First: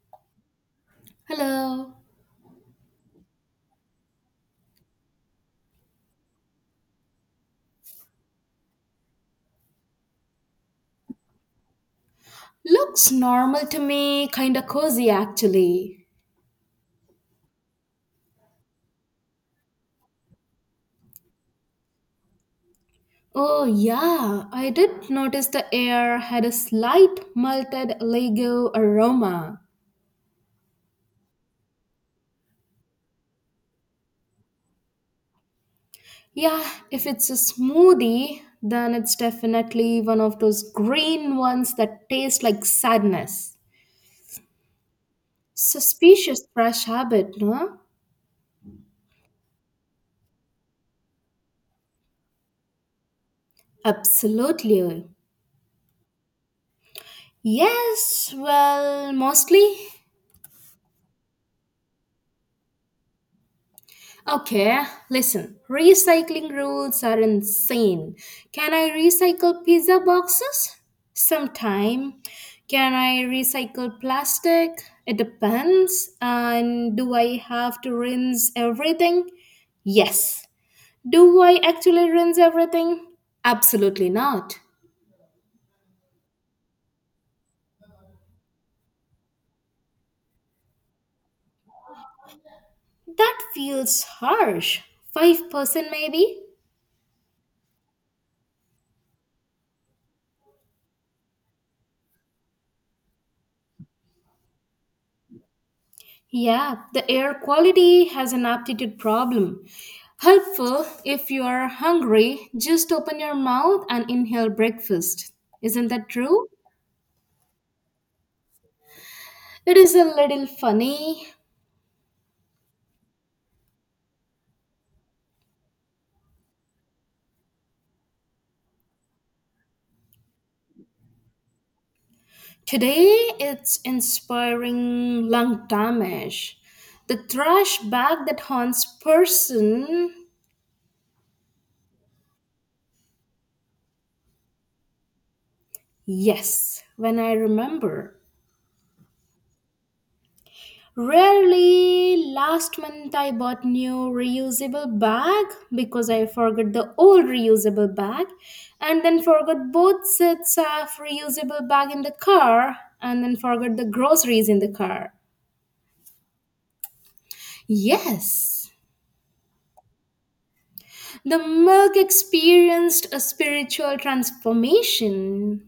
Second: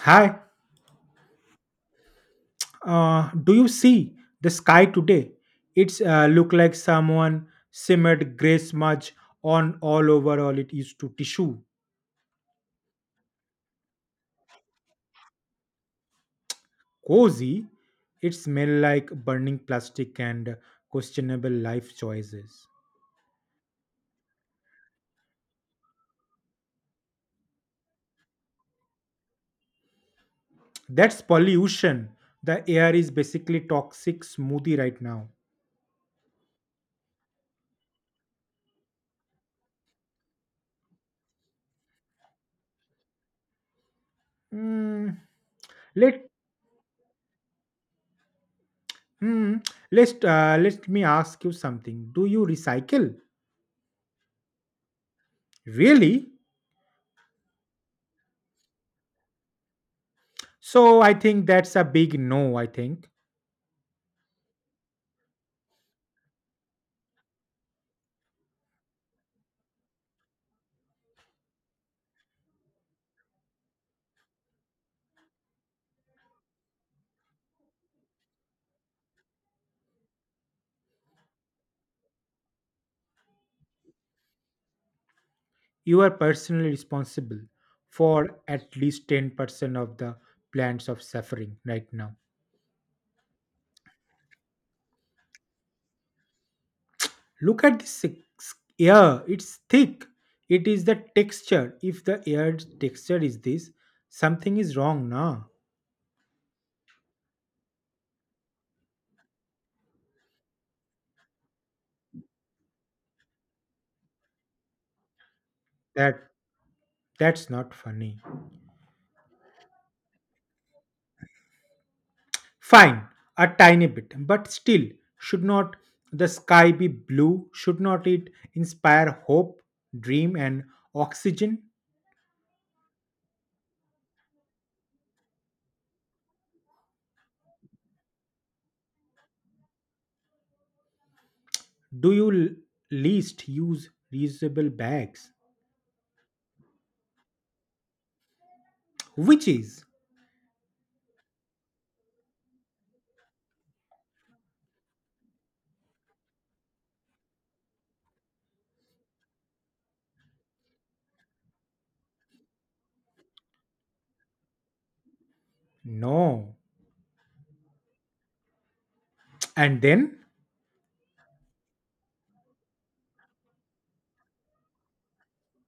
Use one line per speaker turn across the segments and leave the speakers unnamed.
Hi,
Hello.
do you see the sky today? It's look like someone simmered gray smudge on all over all it is to tissue.
Looks normal to me, kinda cozy actually.
Cozy, it smell like burning plastic and questionable life choices.
Oh, yeah, I did notice the air had a slight malted Lego aroma.
That's pollution. The air is basically toxic smoothie right now.
Yeah, if it's a smoothie, then it's definitely one of those green ones that taste like sadness.
Hmm. let
Suspicious trash habit, no?
hmm, let me ask you something. Do you recycle?
Absolutely.
Really?
Yes, well, mostly.
So I think that's a big no. I think.
Okay, listen. Recycling rules are insane. Can I recycle pizza boxes? Sometime. Can I recycle plastic? It depends. And do I have to rinse everything? Yes. Do I actually rinse everything? Absolutely not.
You are personally responsible for at least 10% of the plants of suffering right now.
That feels harsh. 5% maybe?
Look at this air, it's thick. It is the texture. If the air's texture is this, something is wrong now.
Yeah, the air quality has an aptitude problem. Helpful if you are hungry, just open your mouth and inhale breakfast. Isn't that
That
true?
that's not funny.
It is a little funny.
Fine, a tiny bit, but still, should not the sky be blue? Should not it inspire hope, dream, and oxygen?
Today it's inspiring lung damage. The trash bag that haunts person.
Do you least use reusable bags?
Yes, when I remember.
Which is
Rarely, last month I bought new reusable bag because I forgot the old reusable bag and then forgot both sets of reusable bag in the car and then forgot the groceries in the car.
no.
Yes,
And then,
the milk experienced a spiritual transformation.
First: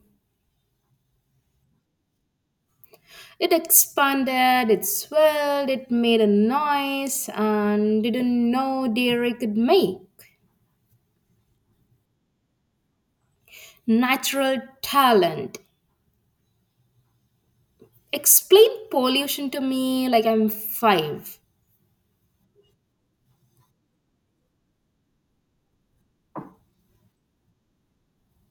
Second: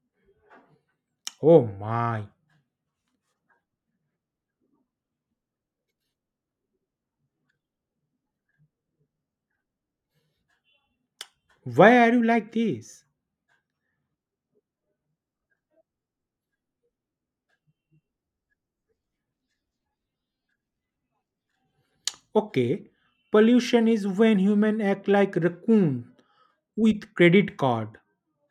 oh my,
It expanded, it swelled, it made a noise and didn't know dairy could make
why are you like this?
natural talent. Explain pollution to me like I'm five.
Okay, pollution is when human act like raccoon with credit card.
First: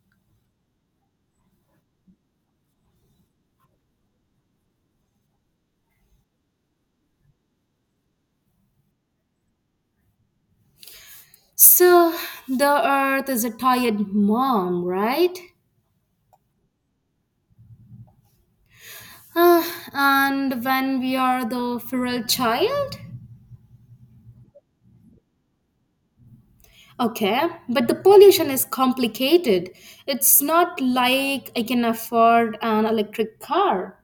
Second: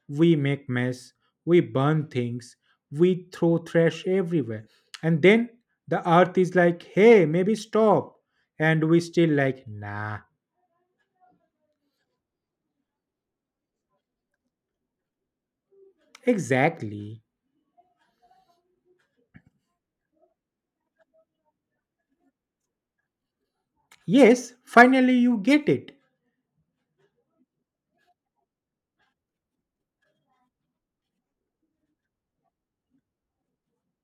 We make mess, we burn things, we throw trash everywhere. And then the earth is like, hey, maybe stop. And we still like, nah.
So, the earth is a tired mom, right?
Exactly.
Uh, and when we are the feral child?
Yes, finally you get it.
Okay, but the pollution is complicated. It's not like I can afford an electric car.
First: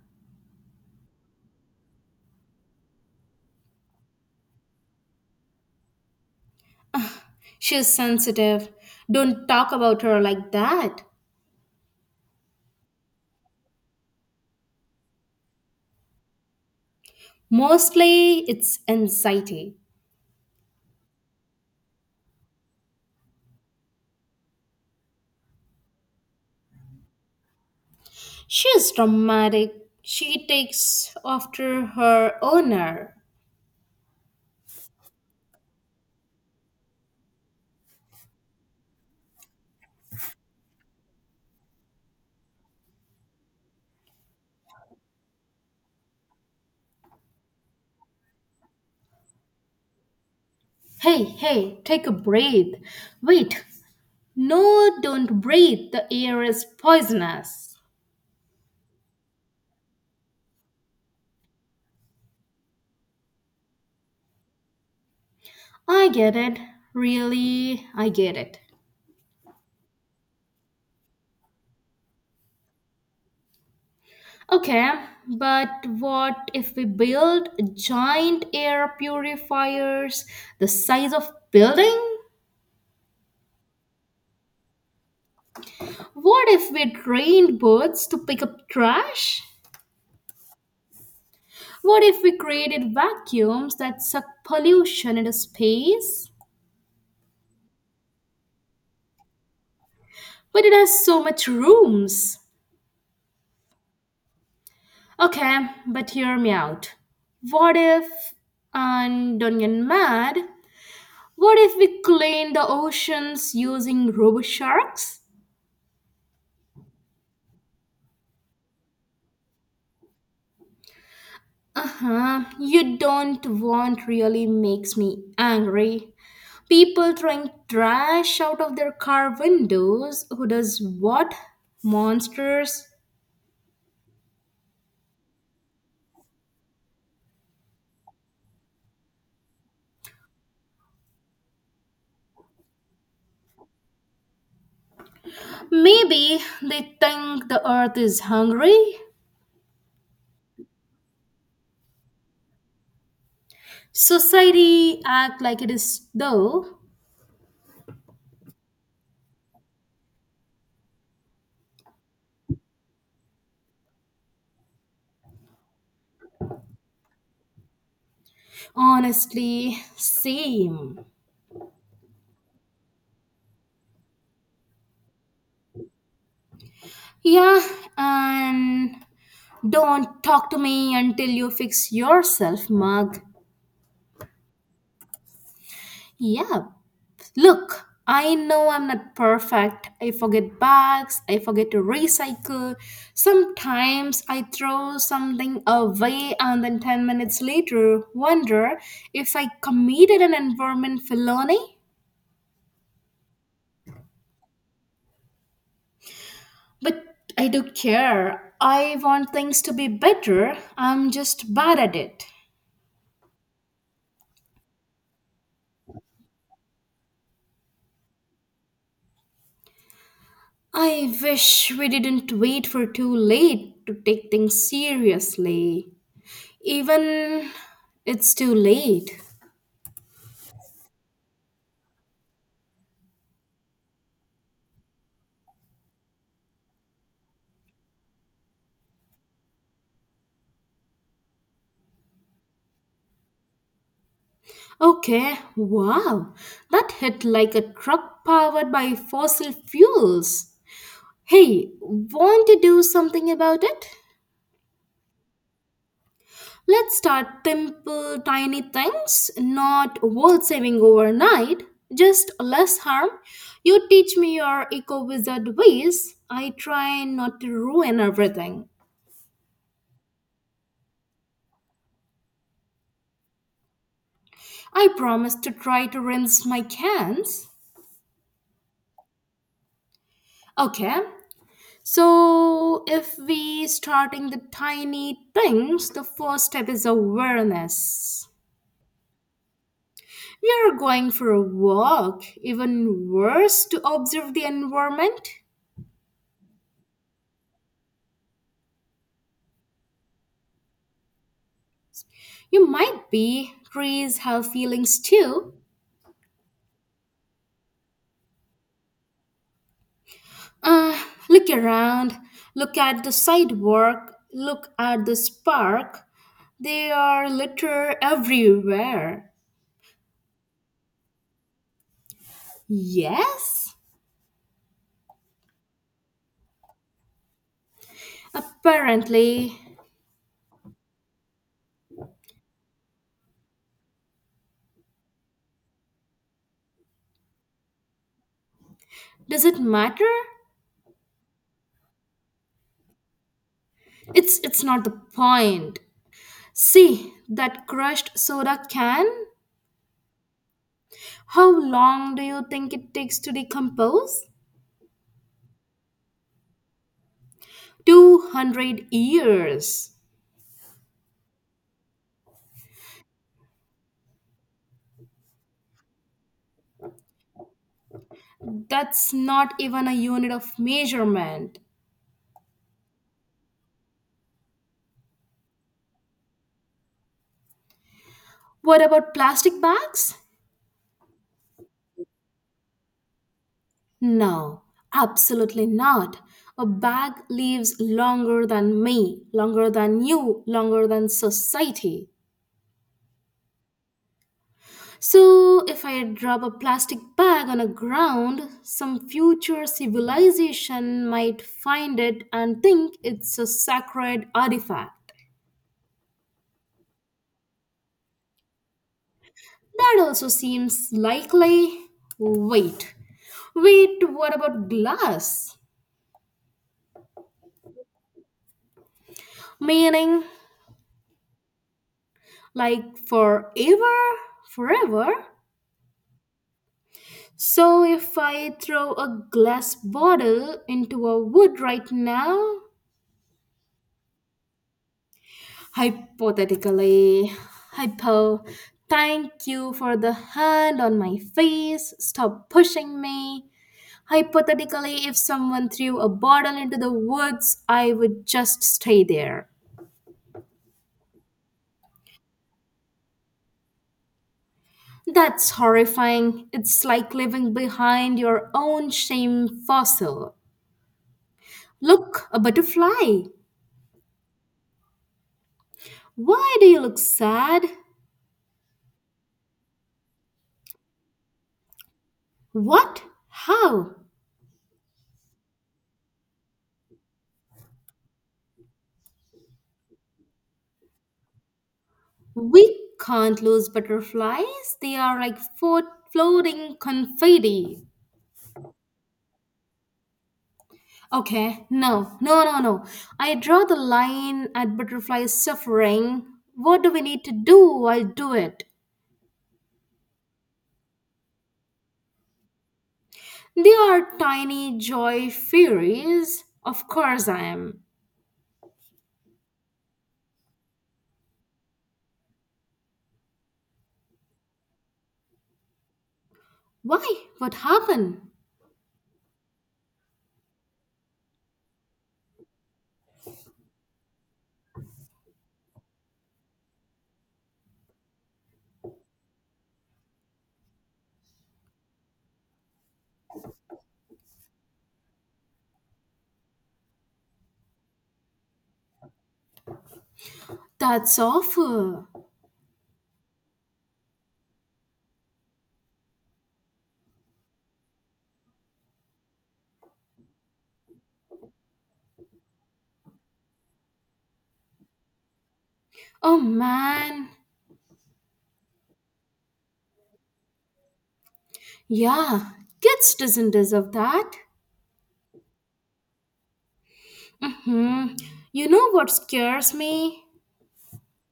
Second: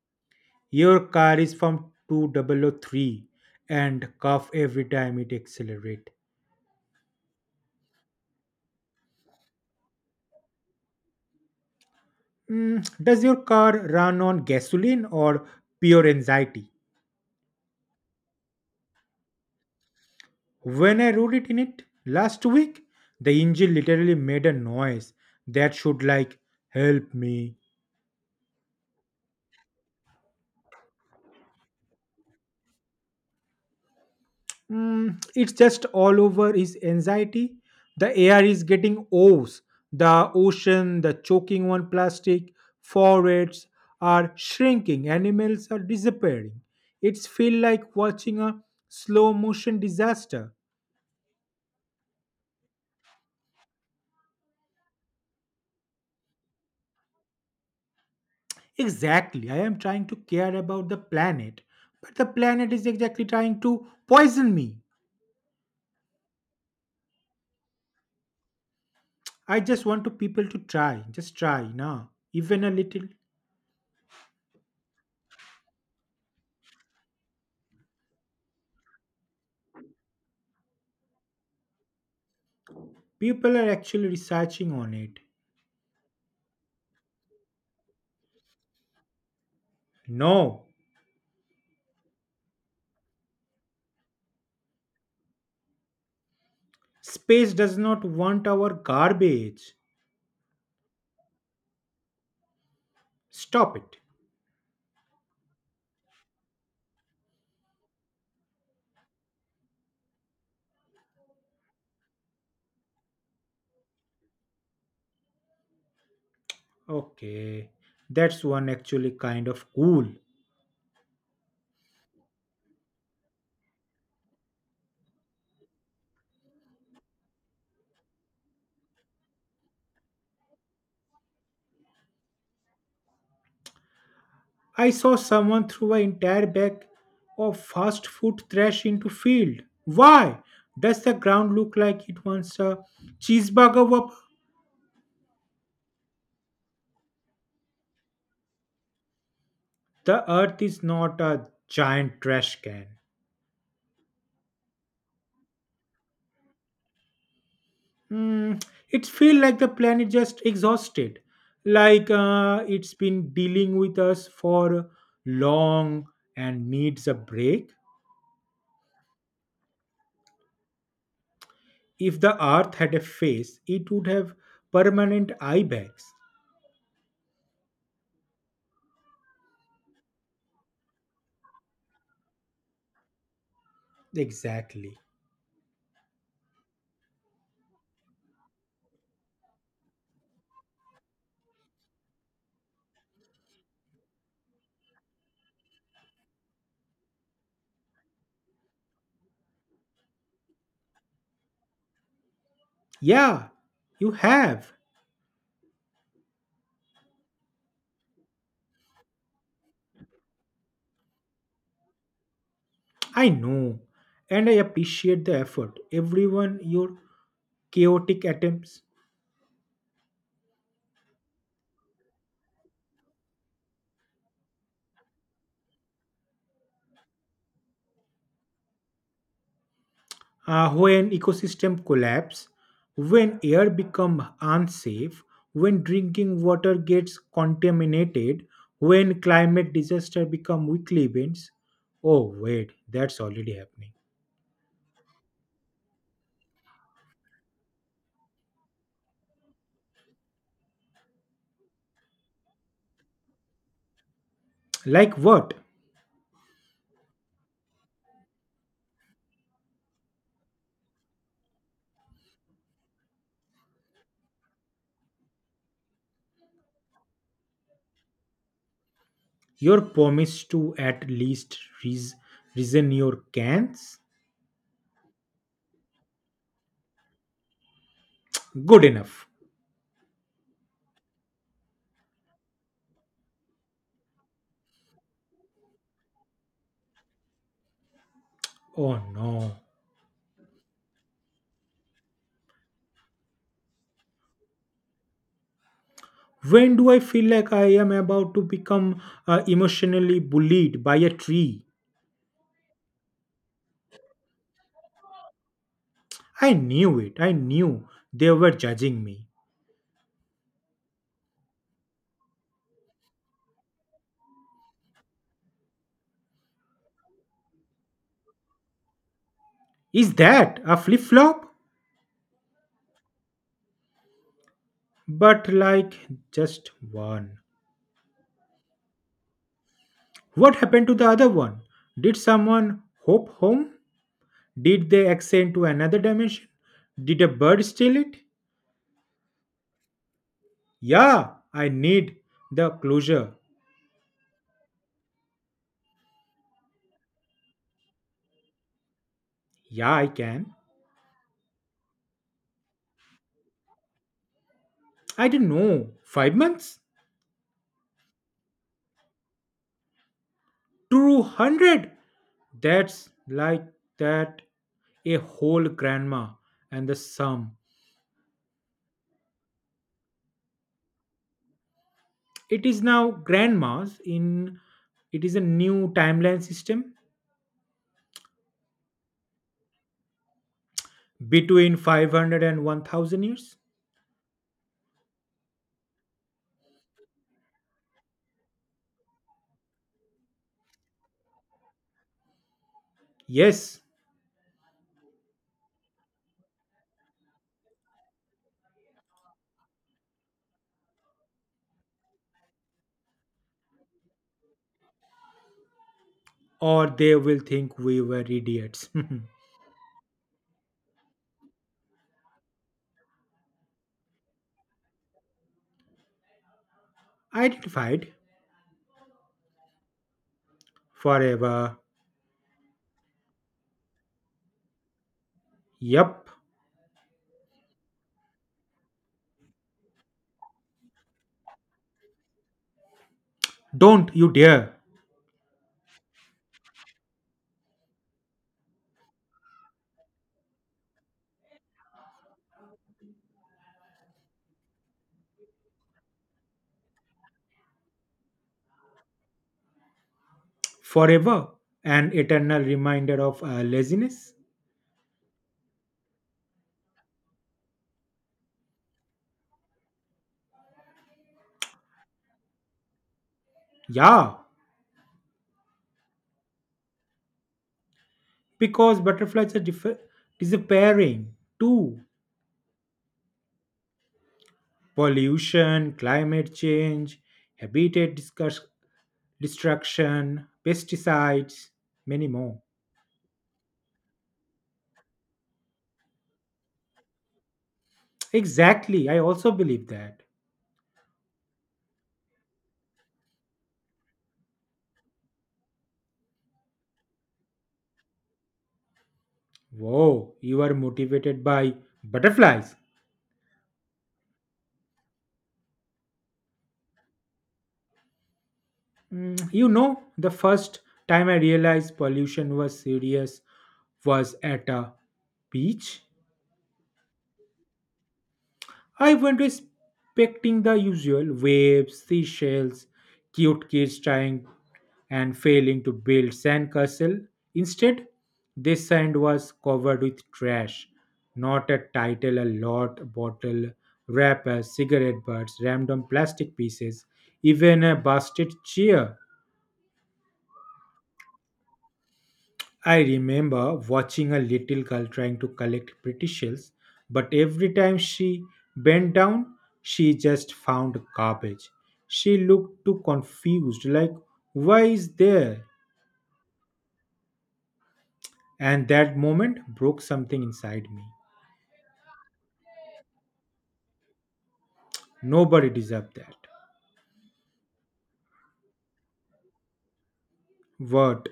Your car is from 2003 and cough every time it accelerates.
She is sensitive. Don't talk about her like that.
Does your car run on gasoline or pure anxiety?
Mostly, it's anxiety.
When I rode it in it last week, the engine literally made a noise that should like help me.
She is dramatic. She takes after her owner.
Mm, it's just all over his anxiety. The air is getting O's. The ocean, the choking on plastic, forests are shrinking, animals are disappearing. It's feel like watching a slow motion disaster.
Hey, hey, take a breath. Wait, no, don't breathe. The air is poisonous.
Exactly, I am trying to care about the planet, but the planet is exactly trying to poison me.
I get it. Really, I get it.
I just want to people to try, just try now, even a little.
Okay, but what if we build giant air purifiers the size of building?
People are actually researching on it.
What if we trained birds to pick up trash?
No.
What if we created vacuums that suck pollution into space?
Space does not want our garbage.
But it has so much rooms.
Stop it.
Okay, but hear me out. What if, and don't get mad, what if we clean the oceans using robo sharks?
Okay, that's one actually kind of cool.
Uh huh. You don't want really makes me angry. People throwing trash out of their car windows. Who does what? Monsters.
I saw someone throw an entire bag of fast food trash into field. Why? Does the ground look like it wants a cheeseburger whopper?
Maybe they think the earth is hungry.
The earth is not a giant trash can.
Society act like it is though.
Mm, it feels like the planet just exhausted, like it's been dealing with us for long and needs a break.
Honestly, same.
If the Earth had a face, it would have permanent eye bags.
Yeah, and don't talk to me until you fix yourself, mug.
Exactly.
Yeah. Look, I know I'm not perfect. I forget bags, I forget to recycle. Sometimes I throw something away and then 10 minutes later wonder if I committed an environment felony.
Yeah, you have.
But I do care. I want things to be better. I'm just bad at it.
I know, and I appreciate the effort. Everyone, your chaotic attempts.
I wish we didn't wait for too late to take things seriously. Even it's too late.
When ecosystem collapse, when air become unsafe, when drinking water gets contaminated, when climate disaster become weekly events, oh wait, that's already happening.
Okay, wow, that hit like a truck powered by fossil fuels. Hey, want to do something about it?
Like what?
Let's start simple, tiny things, not world saving overnight, just less harm. You teach me your eco wizard ways. I try not to ruin everything.
Your promise to at least reas- reason your cans.
I promise to try to rinse my cans.
Good enough.
Okay, so if we starting the tiny things, the first step is awareness.
Oh no.
We are going for a walk, even worse to observe the environment.
When do I feel like I am about to become emotionally bullied by a tree?
You might be, trees have feelings too.
I knew it. I knew they were judging me.
Uh, Look around, look at the sidewalk, look at this park. They are litter everywhere.
Is that a flip flop?
Yes?
But like just one.
Apparently.
What happened to the other one? Did someone hop home? Did they ascend to another dimension? Did a bird steal it?
Does it matter?
Yeah, I need the closure.
It's not the point. See that crushed soda can?
Yeah, I can.
How long do you think it takes to decompose?
I don't know. 5 months?
200 years.
200? That's like that, a whole grandma and the sum.
That's not even a unit of measurement.
It is now grandmas in, it is a new timeline system.
What about plastic bags?
Between five hundred and one thousand years.
No, absolutely not. A bag lives longer than me, longer than you, longer than society.
Yes,
So, if I drop a plastic bag on a ground, some future civilization might find it and think it's a sacred artifact.
or they will think we were idiots.
That also seems likely. Wait, wait, what about glass?
Identified
Meaning,
forever.
like forever? Forever?
Yup.
So, if I throw a glass bottle into a wood right now,
Don't you dare.
hypothetically, hypo. Thank you for the hand on my face. Stop pushing me. Hypothetically, if someone threw a bottle into the woods, I would just stay there.
Forever. An eternal reminder of laziness.
That's horrifying. It's like living behind your own shame fossil. Look, a butterfly.
Yeah,
Why do you look sad?
because butterflies are disappearing too.
What? How?
Pollution, climate change, habitat destruction, pesticides, many more.
We can't lose butterflies. They are like floating confetti.
Exactly, I also believe that.
Okay, no, no, no, no. I draw the line at butterflies suffering. What do we need to do? I'll do it.
Whoa, you are motivated by butterflies.
They are tiny joy fairies. Of course I am.
Mm, you know, the first time I realized pollution was serious was at a beach.
Why? What happened?
I went expecting the usual waves, seashells, cute kids trying and failing to build sandcastle. Instead, this sand was covered with trash. Not a title, a lot, bottle, wrapper, cigarette butts, random plastic pieces, even a busted chair.
That's awful.
I remember watching a little girl trying to collect pretty shells, but every time she bent down, she just found garbage. She looked too confused, like, why is there?
Oh man.
And that moment broke something inside me.
Yeah, kids doesn't deserve that.
Nobody deserved that.
Mm-hmm. You know what scares me?
What?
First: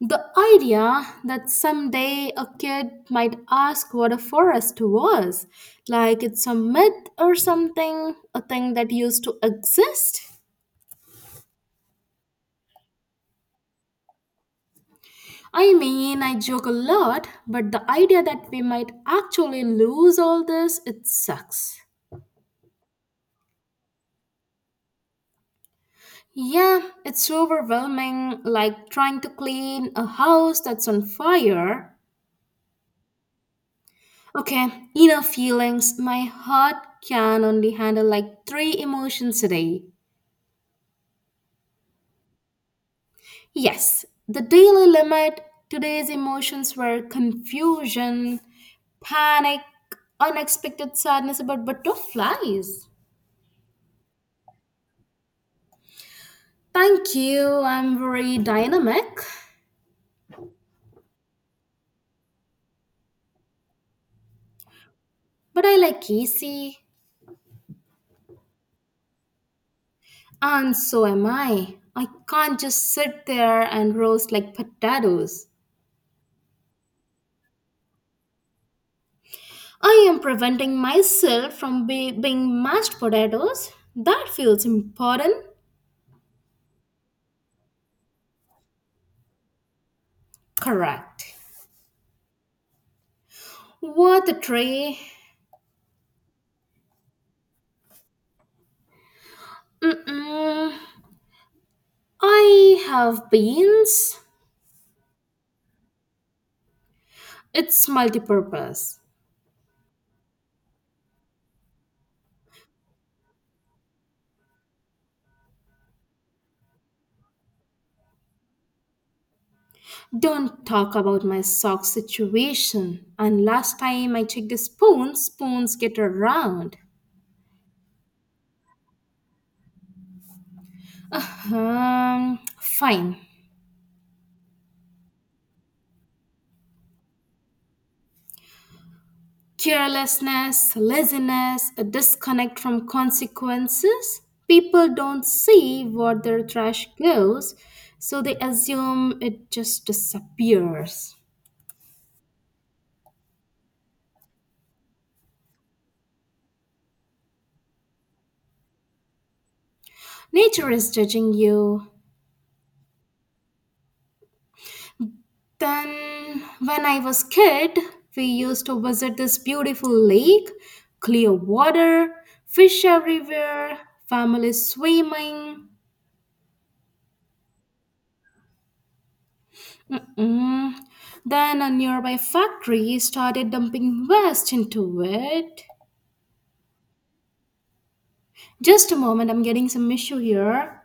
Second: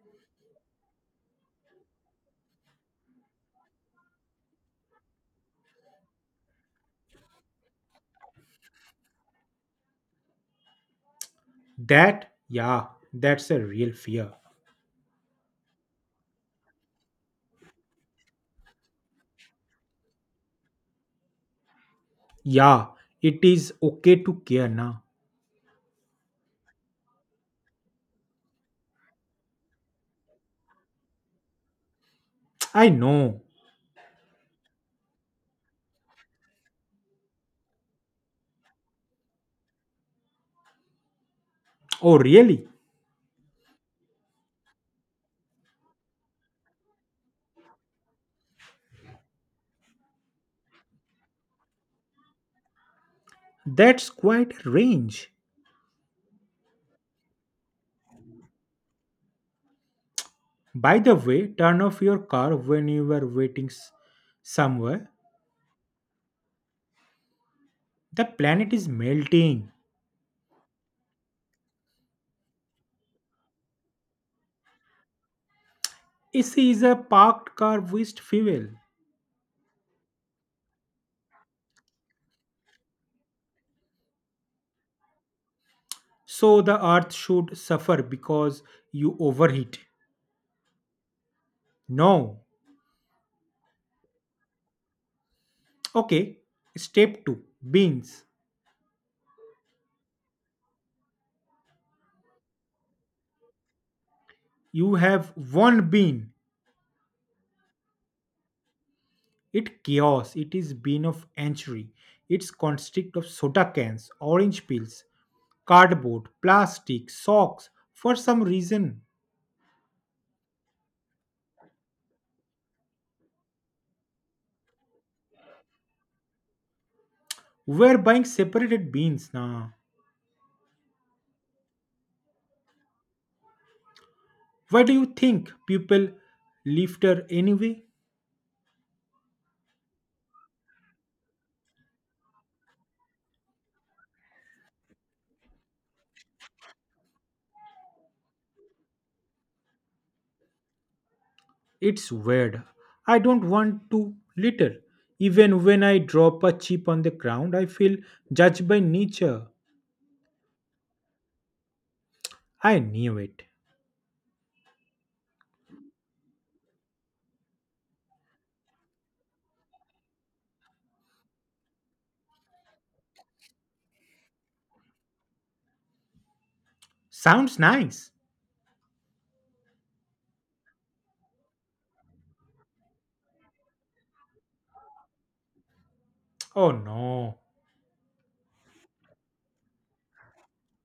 The idea that someday a kid might ask what a forest was, like it's a myth or something, a thing that used to exist.
That? Yeah, that's a real fear.
I mean, I joke a lot, but the idea that we might actually lose all this, it sucks.
Yeah, it is okay to care now.
Yeah, it's overwhelming, like trying to clean a house that's on fire.
I know.
Okay, enough feelings. My heart can only handle like three emotions a day.
Oh, really?
Yes, the daily limit, today's emotions were confusion, panic, unexpected sadness about butterflies.
That's quite a range.
Thank you, I'm very dynamic,
By the way, turn off your car when you are waiting somewhere.
but I like easy.
The planet is melting.
And so am I. I can't just sit there and roast like potatoes.
This is a parked car waste fuel.
I am preventing myself from being mashed potatoes. That feels important.
So the earth should suffer because you overheat.
Correct.
No.
What a tray.
Okay. Step 2. Beans.
Mm-mm. I have beans.
You have one bean.
It's multi-purpose.
It chaos. It is bean of entry. It's consist of soda cans, orange peels, cardboard, plastic, socks. For some reason,
Don't talk about my sock situation. And last time I checked the spoons, spoons get around.
we're buying separated beans now.
Fine.
Why do you think people litter anyway?
Carelessness, laziness, a disconnect from consequences. People don't see where their trash goes, so they assume it just disappears.
It's weird. I don't want to litter. Even when I drop a chip on the ground, I feel judged by nature.
Nature is judging you.
I knew it.
Then, when I was kid, we used to visit this beautiful lake, clear water, fish everywhere, families swimming.
Sounds nice.
Mm-mm. Then a nearby factory started dumping waste into it.
Oh no.
Just a moment, I'm getting some issue here.